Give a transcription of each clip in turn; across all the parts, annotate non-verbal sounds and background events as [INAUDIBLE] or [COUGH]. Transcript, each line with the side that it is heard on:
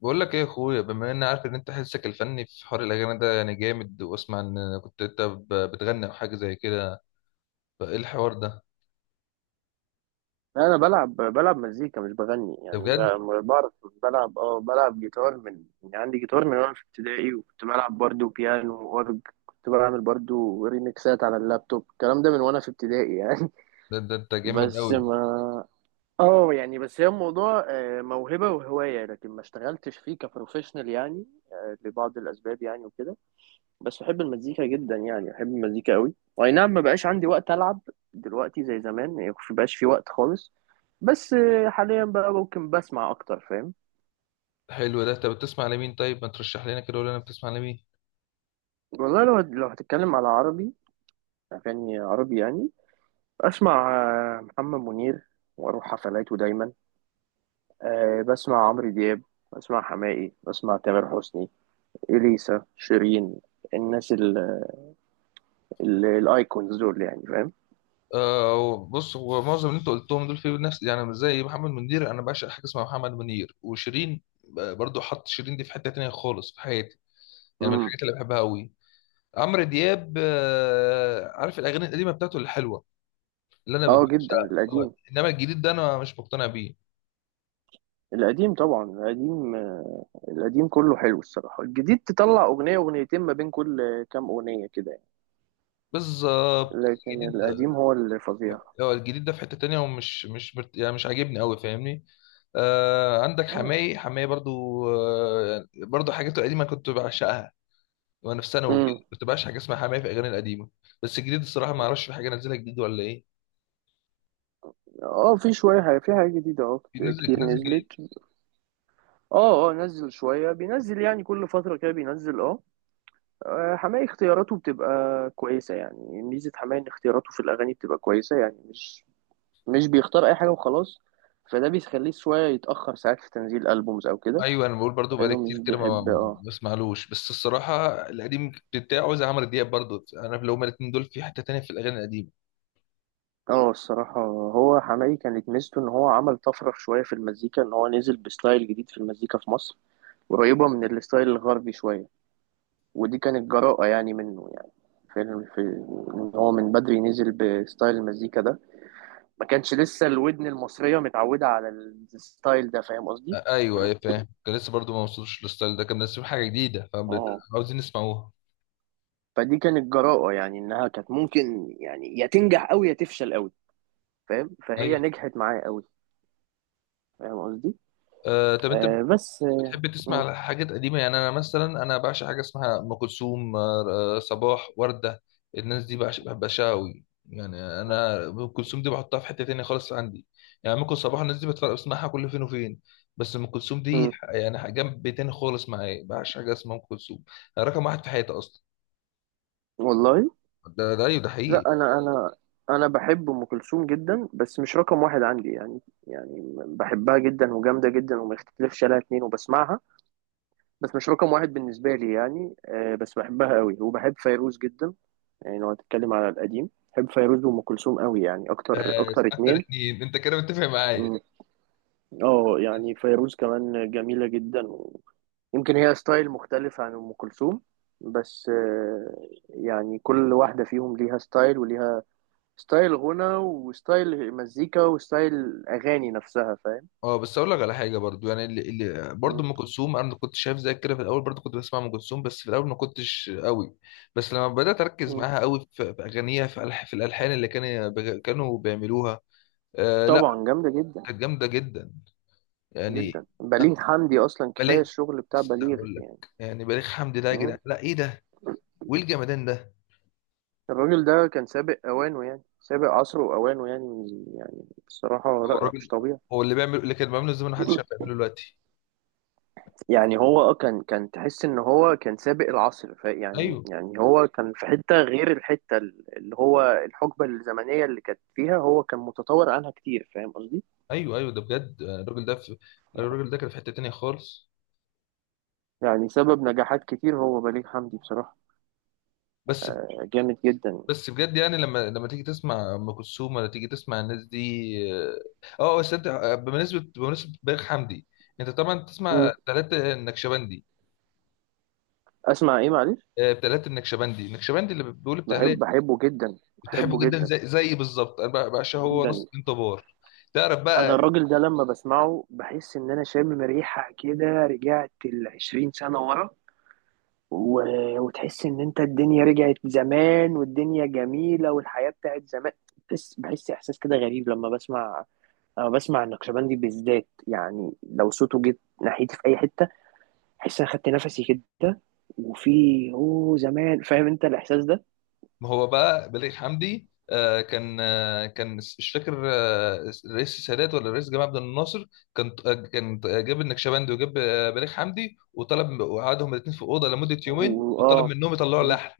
left: بقول لك ايه يا اخويا، بما اني عارف ان انت حسك الفني في حوار الاغاني ده يعني جامد، واسمع ان كنت انت بتغني او حاجه زي كده، فايه الحوار ده؟
right: لا، انا بلعب مزيكا مش بغني.
left: ده
right: يعني
left: بجد؟
right: بعرف بلعب. اه، بلعب جيتار من، يعني عندي جيتار من وانا في ابتدائي، وكنت بلعب برضو بيانو واورج. كنت بعمل برضو ريميكسات على اللابتوب، الكلام ده من وانا في ابتدائي يعني.
left: ده انت
right: [LAUGHS]
left: جامد
right: بس
left: قوي.
right: ما اه، يعني بس هي الموضوع موهبة وهواية، لكن ما اشتغلتش فيه كبروفيشنال يعني. لبعض الاسباب يعني وكده. بس بحب المزيكا جدا، يعني بحب المزيكا قوي، واي نعم ما بقاش عندي وقت العب دلوقتي زي زمان، يعني ما بقاش في وقت خالص. بس حاليا بقى ممكن بسمع اكتر، فاهم؟
left: حلو، ده انت بتسمع لمين؟ طيب ما ترشح لنا كده، ولا انا بتسمع لمين؟
right: والله لو هتتكلم على عربي، اغاني عربي يعني، بسمع محمد منير واروح حفلاته دايما. بسمع عمرو دياب، بسمع حماقي، بسمع تامر حسني، اليسا، شيرين، الناس الايكونز دول يعني، فاهم؟
left: آه بص، هو معظم اللي انت قلتهم دول في نفس يعني، مش زي محمد منير. انا بعشق حاجه اسمها محمد منير، وشيرين برضو، حط شيرين دي في حته تانية خالص في حياتي. يعني من
right: امم.
left: الحاجات اللي بحبها قوي. عمرو دياب آه، عارف الاغاني القديمه بتاعته الحلوه اللي انا
right: اه
left: ببقاش.
right: جدا،
left: آه،
right: القديم.
left: انما الجديد ده انا مش مقتنع بيه.
right: القديم طبعا، القديم. القديم كله حلو الصراحة. الجديد تطلع أغنية أغنيتين ما بين كل كام أغنية كده يعني.
left: بالظبط
right: لكن
left: الجديد
right: القديم
left: ده.
right: هو اللي فظيع.
left: هو الجديد ده في حتة تانية، ومش مش مش- يعني مش عاجبني قوي، فاهمني؟ آه عندك
right: اه.
left: حماي، برضو. آه برضو حاجاته القديمة كنت بعشقها وانا في ثانوي وكده،
right: امم.
left: كنت بعشق حاجة اسمها حماي في الاغاني القديمة. بس الجديد الصراحة ما اعرفش في حاجة نازلها جديد ولا ايه.
right: اه في شوية حاجة، في حاجة جديدة اه،
left: في
right: كتير
left: نزل جديد.
right: نزلت. اه اه، نزل شوية، بينزل يعني كل فترة كده بينزل اه. حماقي اختياراته بتبقى كويسة. يعني ميزة حماقي ان اختياراته في الأغاني بتبقى كويسة، يعني مش بيختار أي حاجة وخلاص. فده بيخليه شوية يتأخر ساعات في تنزيل ألبومز أو كده،
left: ايوه انا بقول برضو، بقالي
right: لأنه مش
left: كتير كده ما
right: بيحب. اه
left: ما اسمعلوش، بس الصراحة القديم بتاعه زي عمرو دياب برضو، انا لو هما الاتنين دول في حتة تانية في الاغاني القديمة.
right: اه، الصراحة هو حماقي كانت ميزته ان هو عمل طفرة شوية في المزيكا، ان هو نزل بستايل جديد في المزيكا في مصر، قريبة من الستايل الغربي شوية، ودي كانت جراءة يعني منه يعني. في, في ان هو من بدري نزل بستايل المزيكا ده، ما كانش لسه الودن المصرية متعودة على الستايل ده، فاهم قصدي؟
left: ايوه فاهم، كان لسه برضو ما وصلوش للستايل ده، كان منزلين حاجه جديده
right: اه،
left: فعاوزين نسمعوها.
right: فدي كانت جراءة يعني، انها كانت ممكن يعني يا تنجح قوي يا تفشل قوي، فاهم؟ فهي
left: ايوه.
right: نجحت معاه قوي، فاهم قصدي؟
left: آه طب انت
right: آه بس آه
left: بتحب تسمع حاجات قديمه؟ يعني انا مثلا بعشق حاجه اسمها ام كلثوم، آه صباح، ورده، الناس دي بعشقها قوي يعني. انا ام كلثوم دي بحطها في حته تانية خالص عندي، يعني ممكن صباح الناس دي بتفرق بسمعها كل فين وفين، بس ام كلثوم دي
right: م-
left: يعني جنب تاني خالص معايا، بعشق حاجه اسمها ام كلثوم. رقم واحد في حياتي اصلا.
right: والله.
left: ده ايوه ده
right: لا،
left: حقيقي.
right: انا انا بحب ام كلثوم جدا، بس مش رقم واحد عندي يعني. يعني بحبها جدا وجامده جدا وما يختلفش عليها اتنين، وبسمعها، بس مش رقم واحد بالنسبه لي يعني. بس بحبها قوي، وبحب فيروز جدا. يعني لو هتتكلم على القديم، بحب فيروز وام كلثوم قوي، يعني اكتر
left: بس
right: اكتر
left: اكتر
right: اتنين.
left: اتنين انت كده متفق معايا.
right: مم. اه يعني فيروز كمان جميله جدا، ويمكن هي ستايل مختلف عن ام كلثوم، بس يعني كل واحده فيهم ليها ستايل، وليها ستايل غنى وستايل مزيكا وستايل اغاني نفسها، فاهم؟
left: اه بس اقول لك على حاجه برضو يعني، اللي برضو
right: مم.
left: ام كلثوم، انا كنت شايف زي كده في الاول برضو، كنت بسمع ام كلثوم بس في الاول ما كنتش قوي. بس لما بدات اركز
right: مم.
left: معاها قوي في اغانيها، في ألح في الالحان اللي كانوا بيعملوها. آه لا،
right: طبعا جامده جدا.
left: كانت جامده جدا يعني.
right: جدا، بليغ
left: أه،
right: حمدي اصلا كفايه
left: بليغ.
right: الشغل بتاع
left: لسه
right: بليغ
left: هقول لك،
right: يعني.
left: يعني بليغ حمدي ده يا
right: مم.
left: جدعان، لا ايه ده وايه الجمدان ده؟
right: الراجل ده كان سابق اوانه، يعني سابق عصره واوانه، يعني يعني بصراحه، لا
left: هو
right: لا مش
left: الراجل
right: طبيعي.
left: هو اللي بيعمل، اللي كان بيعمله زمان محدش عارف يعمله دلوقتي.
right: يعني هو اه، كان تحس ان هو كان سابق العصر، ف يعني
left: ايوه
right: يعني هو كان في حته غير الحته اللي هو الحقبه الزمنيه اللي كانت فيها، هو كان متطور عنها كتير، فاهم قصدي؟
left: ايوه ده بجد. آه، الراجل ده في، الراجل ده كان في حته تانيه خالص.
right: يعني سبب نجاحات كتير هو بليغ حمدي بصراحة.
left: بس
right: جامد جدا.
left: بس بجد يعني، لما لما تيجي تسمع ام كلثوم ولا تيجي تسمع الناس دي. اه. آه، بس انت آه، بمناسبه بليغ حمدي، انت طبعا
right: مم.
left: تسمع تلاتة النكشبندي؟
right: أسمع إيه معلش؟
left: آه، تلاتة النكشبندي النكشبندي اللي بيقول بتاع ليه؟
right: بحب، بحبه جدا.
left: بتحبه
right: بحبه
left: جدا
right: جدا
left: زي بالظبط انا بعشقه، هو نص
right: جدا.
left: الدين طبار. تعرف
right: أنا
left: بقى،
right: الراجل ده لما بسمعه بحس إن أنا شامم ريحة كده، رجعت العشرين سنة ورا، و... وتحس إن أنت الدنيا رجعت زمان، والدنيا جميلة، والحياة بتاعت زمان. بحس، بحس إحساس كده غريب لما بسمع، لما بسمع النقشبندي بالذات. يعني لو صوته جه ناحيتي في أي حتة، احس انا خدت نفسي كده، وفي اوه زمان، فاهم انت الاحساس ده؟
left: ما هو بقى بليغ حمدي آه، كان مش فاكر آه، الرئيس السادات ولا الرئيس جمال عبد الناصر، كان آه، جاب النكشبندي وجاب آه، بليغ حمدي، وطلب وقعدهم الاثنين في اوضه لمده يومين وطلب
right: واه،
left: منهم يطلعوا اللحن.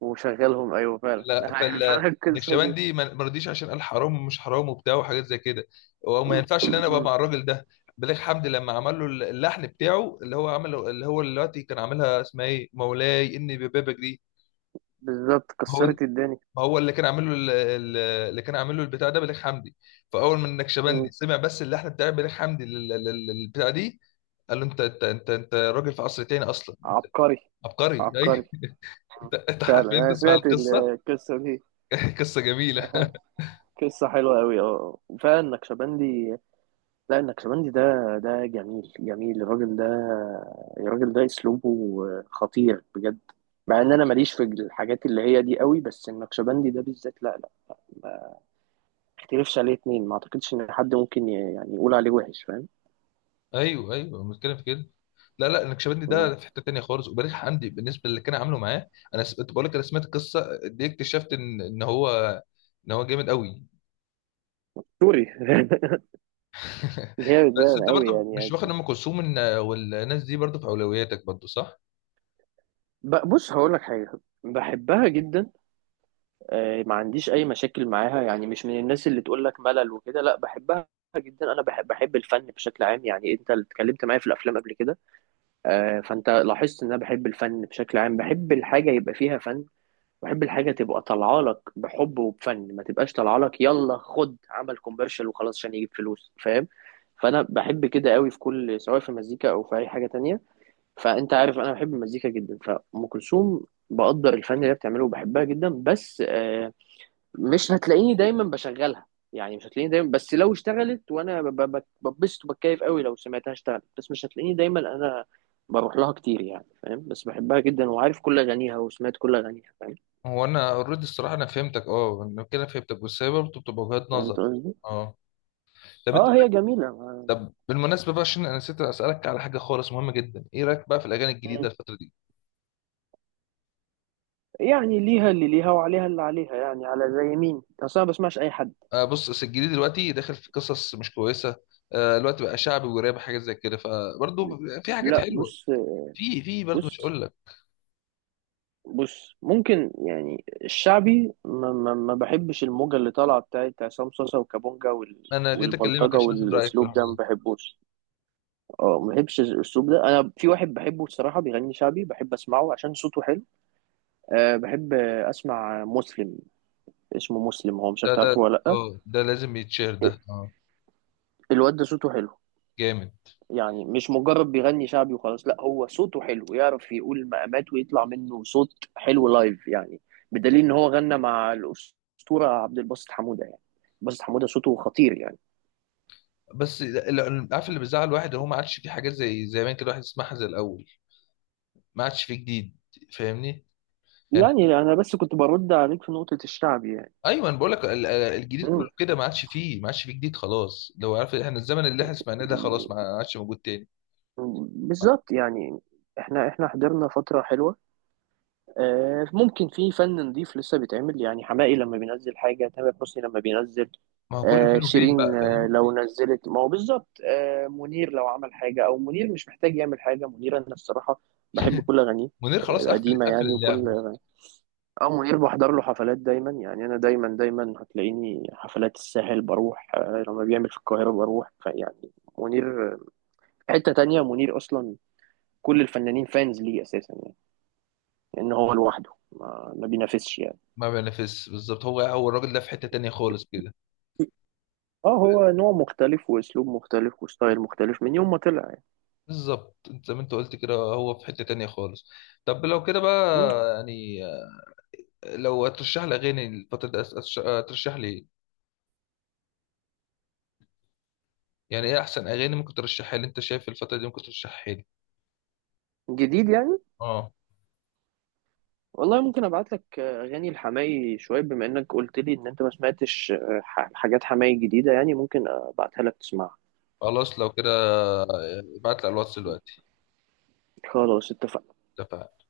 right: وشغلهم ايوه فعلا. [LAUGHS]
left: فال-
right: عارف انا القصه دي.
left: فالنكشبندي ما رضيش عشان قال حرام ومش حرام وبتاع وحاجات زي كده، وما ينفعش ان انا ابقى مع
right: [COUGHS]
left: الراجل ده. بليغ حمدي لما عمل له اللحن بتاعه اللي هو عمله، اللي هو دلوقتي كان عاملها اسمها ايه، مولاي اني ببابك دي.
right: بالظبط،
left: هو
right: كسرت الدنيا.
left: ما هو اللي كان عامل له اللي كان عامل له البتاع ده بليغ حمدي. فاول ما النكشبندي
right: مم.
left: سمع بس اللحن بتاع بليغ حمدي للبتاع دي، قال له انت راجل في عصر تاني اصلا.
right: عبقري.
left: عبقري [LAUGHS]
right: عبقري.
left: اي.
right: مم.
left: انت
right: فعلا
left: حرفيا
right: انا
left: تسمع
right: سمعت
left: القصه.
right: القصه دي.
left: [LAUGHS] قصه جميله.
right: أها. قصه حلوه قوي، اه فعلا النكشبندي. لا، النكشبندي ده، ده جميل جميل الراجل ده. الراجل ده اسلوبه خطير بجد. مع ان انا ماليش في الحاجات اللي هي دي قوي، بس النكشبندي ده بالذات لا لا. ما اختلفش عليه اتنين، ما اعتقدش ان حد ممكن يعني يقول عليه وحش، فاهم؟
left: ايوه المشكله في كده. لا النكشبندي
right: مم.
left: ده في حته تانيه خالص، وبليغ حمدي بالنسبه للي كان عامله معاه. كنت بقول لك انا سمعت القصه دي، اكتشفت ان هو هو جامد قوي.
right: سوري.
left: [LAUGHS]
right: [LAUGHS] جامد
left: بس
right: ده
left: انت
right: قوي،
left: برضه
right: يعني
left: مش
right: يعني
left: واخد ام كلثوم والناس دي برضه في اولوياتك برضه صح؟
right: بص هقول لك حاجه. بحبها جدا. ما عنديش اي مشاكل معاها، يعني مش من الناس اللي تقول لك ملل وكده، لا بحبها جدا. انا بحب، بحب الفن بشكل عام. يعني انت اللي اتكلمت معايا في الافلام قبل كده، فانت لاحظت ان انا بحب الفن بشكل عام، بحب الحاجه يبقى فيها فن، بحب الحاجه تبقى طالعه لك بحب وبفن، ما تبقاش طالعه لك يلا خد عمل كوميرشال وخلاص عشان يجيب فلوس، فاهم؟ فانا بحب كده قوي في كل، سواء في مزيكا او في اي حاجه تانية. فانت عارف انا بحب المزيكا جدا. فام كلثوم بقدر الفن اللي هي بتعمله، وبحبها جدا، بس مش هتلاقيني دايما بشغلها. يعني مش هتلاقيني دايما، بس لو اشتغلت وانا ببسط وبتكيف قوي لو سمعتها اشتغلت، بس مش هتلاقيني دايما انا بروح لها كتير يعني، فاهم؟ بس بحبها جدا، وعارف كل اغانيها، وسمعت كل اغانيها، فاهم؟
left: هو انا اوريدي الصراحه انا فهمتك، اه انا كده فهمتك، بس هي برضه بتبقى وجهات
right: فهمت
left: نظر.
right: قصدي.
left: اه طب انت،
right: اه هي جميله
left: طب بالمناسبه بقى، عشان انا نسيت اسالك على حاجه خالص مهمه جدا، ايه رايك بقى في الاغاني الجديده
right: مم.
left: الفتره دي؟
right: يعني ليها اللي ليها وعليها اللي عليها، يعني على زي مين؟ اصلا ما بسمعش اي حد.
left: آه بص، أصل الجديد دلوقتي داخل في قصص مش كويسه. آه دلوقتي بقى شعبي وراب حاجات زي كده، فبرضه في حاجات
right: لا
left: حلوه،
right: بص،
left: في برضه مش
right: بص
left: هقول لك.
right: بص ممكن يعني الشعبي ما بحبش الموجة اللي طالعة بتاعت عصام صاصا وكابونجا وال...
left: انا جيت اكلمك
right: والبلطجة
left: عشان اخد رايك في
right: والأسلوب
left: الحوار.
right: ده ما بحبوش. اه ما بحبش الأسلوب ده. أنا في واحد بحبه الصراحة بيغني شعبي، بحب أسمعه عشان صوته حلو. أه بحب أسمع مسلم. اسمه مسلم، هو مش
left: ده
right: عارف
left: ده
right: تعرفه ولا لأ.
left: اه ده لازم يتشير، ده اه
right: الواد ده صوته حلو،
left: جامد.
right: يعني مش مجرد بيغني شعبي وخلاص، لا هو صوته حلو، يعرف يقول مقامات ويطلع منه صوت حلو لايف يعني. بدليل ان هو غنى مع الأسطورة عبد الباسط حمودة يعني. باسط حمودة صوته خطير يعني.
left: بس عارف اللي بيزعل الواحد، هو ما عادش في حاجات زي زمان كده الواحد يسمعها زي الاول، ما عادش في جديد. فاهمني يعني؟
right: يعني انا بس كنت برد عليك في نقطة الشعبي يعني.
left: ايوه انا بقول لك الجديد كله
right: مم.
left: كده ما عادش فيه، ما عادش فيه جديد خلاص. لو عارف احنا الزمن اللي احنا سمعناه ده خلاص ما عادش موجود تاني. ما
right: بالظبط يعني. احنا، احنا حضرنا فترة حلوة. ممكن في فن نضيف لسه بيتعمل، يعني حماقي لما بينزل حاجة، تامر حسني لما بينزل،
left: ما هو كله فين وفين
right: شيرين
left: بقى، فاهم.
right: لو نزلت، ما هو بالظبط. منير لو عمل حاجة، أو منير مش محتاج يعمل حاجة. منير أنا الصراحة بحب كل أغانيه.
left: منير خلاص قفل،
right: القديمة يعني
left: اللعب.
right: وكل أغانيه. أو منير بحضر له حفلات دايما، يعني أنا دايما دايما هتلاقيني حفلات الساحل بروح، لما بيعمل في القاهرة بروح، فيعني منير حتة تانية منير أصلا. كل الفنانين فانز ليه أساسا يعني، لأن هو لوحده ما بينافسش يعني.
left: ما بينافسش بالظبط، هو الراجل ده في حتة تانية خالص كده.
right: اه هو نوع مختلف، واسلوب مختلف، وستايل مختلف من يوم ما طلع يعني.
left: بالظبط انت زي ما انت قلت كده، هو في حتة تانية خالص. طب لو كده
right: مم.
left: بقى يعني، لو هترشح لي اغاني الفترة دي هترشح لي إيه؟ يعني ايه احسن اغاني ممكن ترشحها لي انت شايف الفتره دي ممكن ترشحها لي؟
right: جديد يعني؟
left: اه.
right: والله ممكن ابعت لك اغاني الحماقي شويه، بما انك قلت لي ان انت ما سمعتش حاجات حماقي جديده يعني، ممكن ابعتها لك تسمعها.
left: خلاص لو كده آه، ابعت لي على الواتس دلوقتي.
right: خلاص اتفقنا.
left: اتفقنا.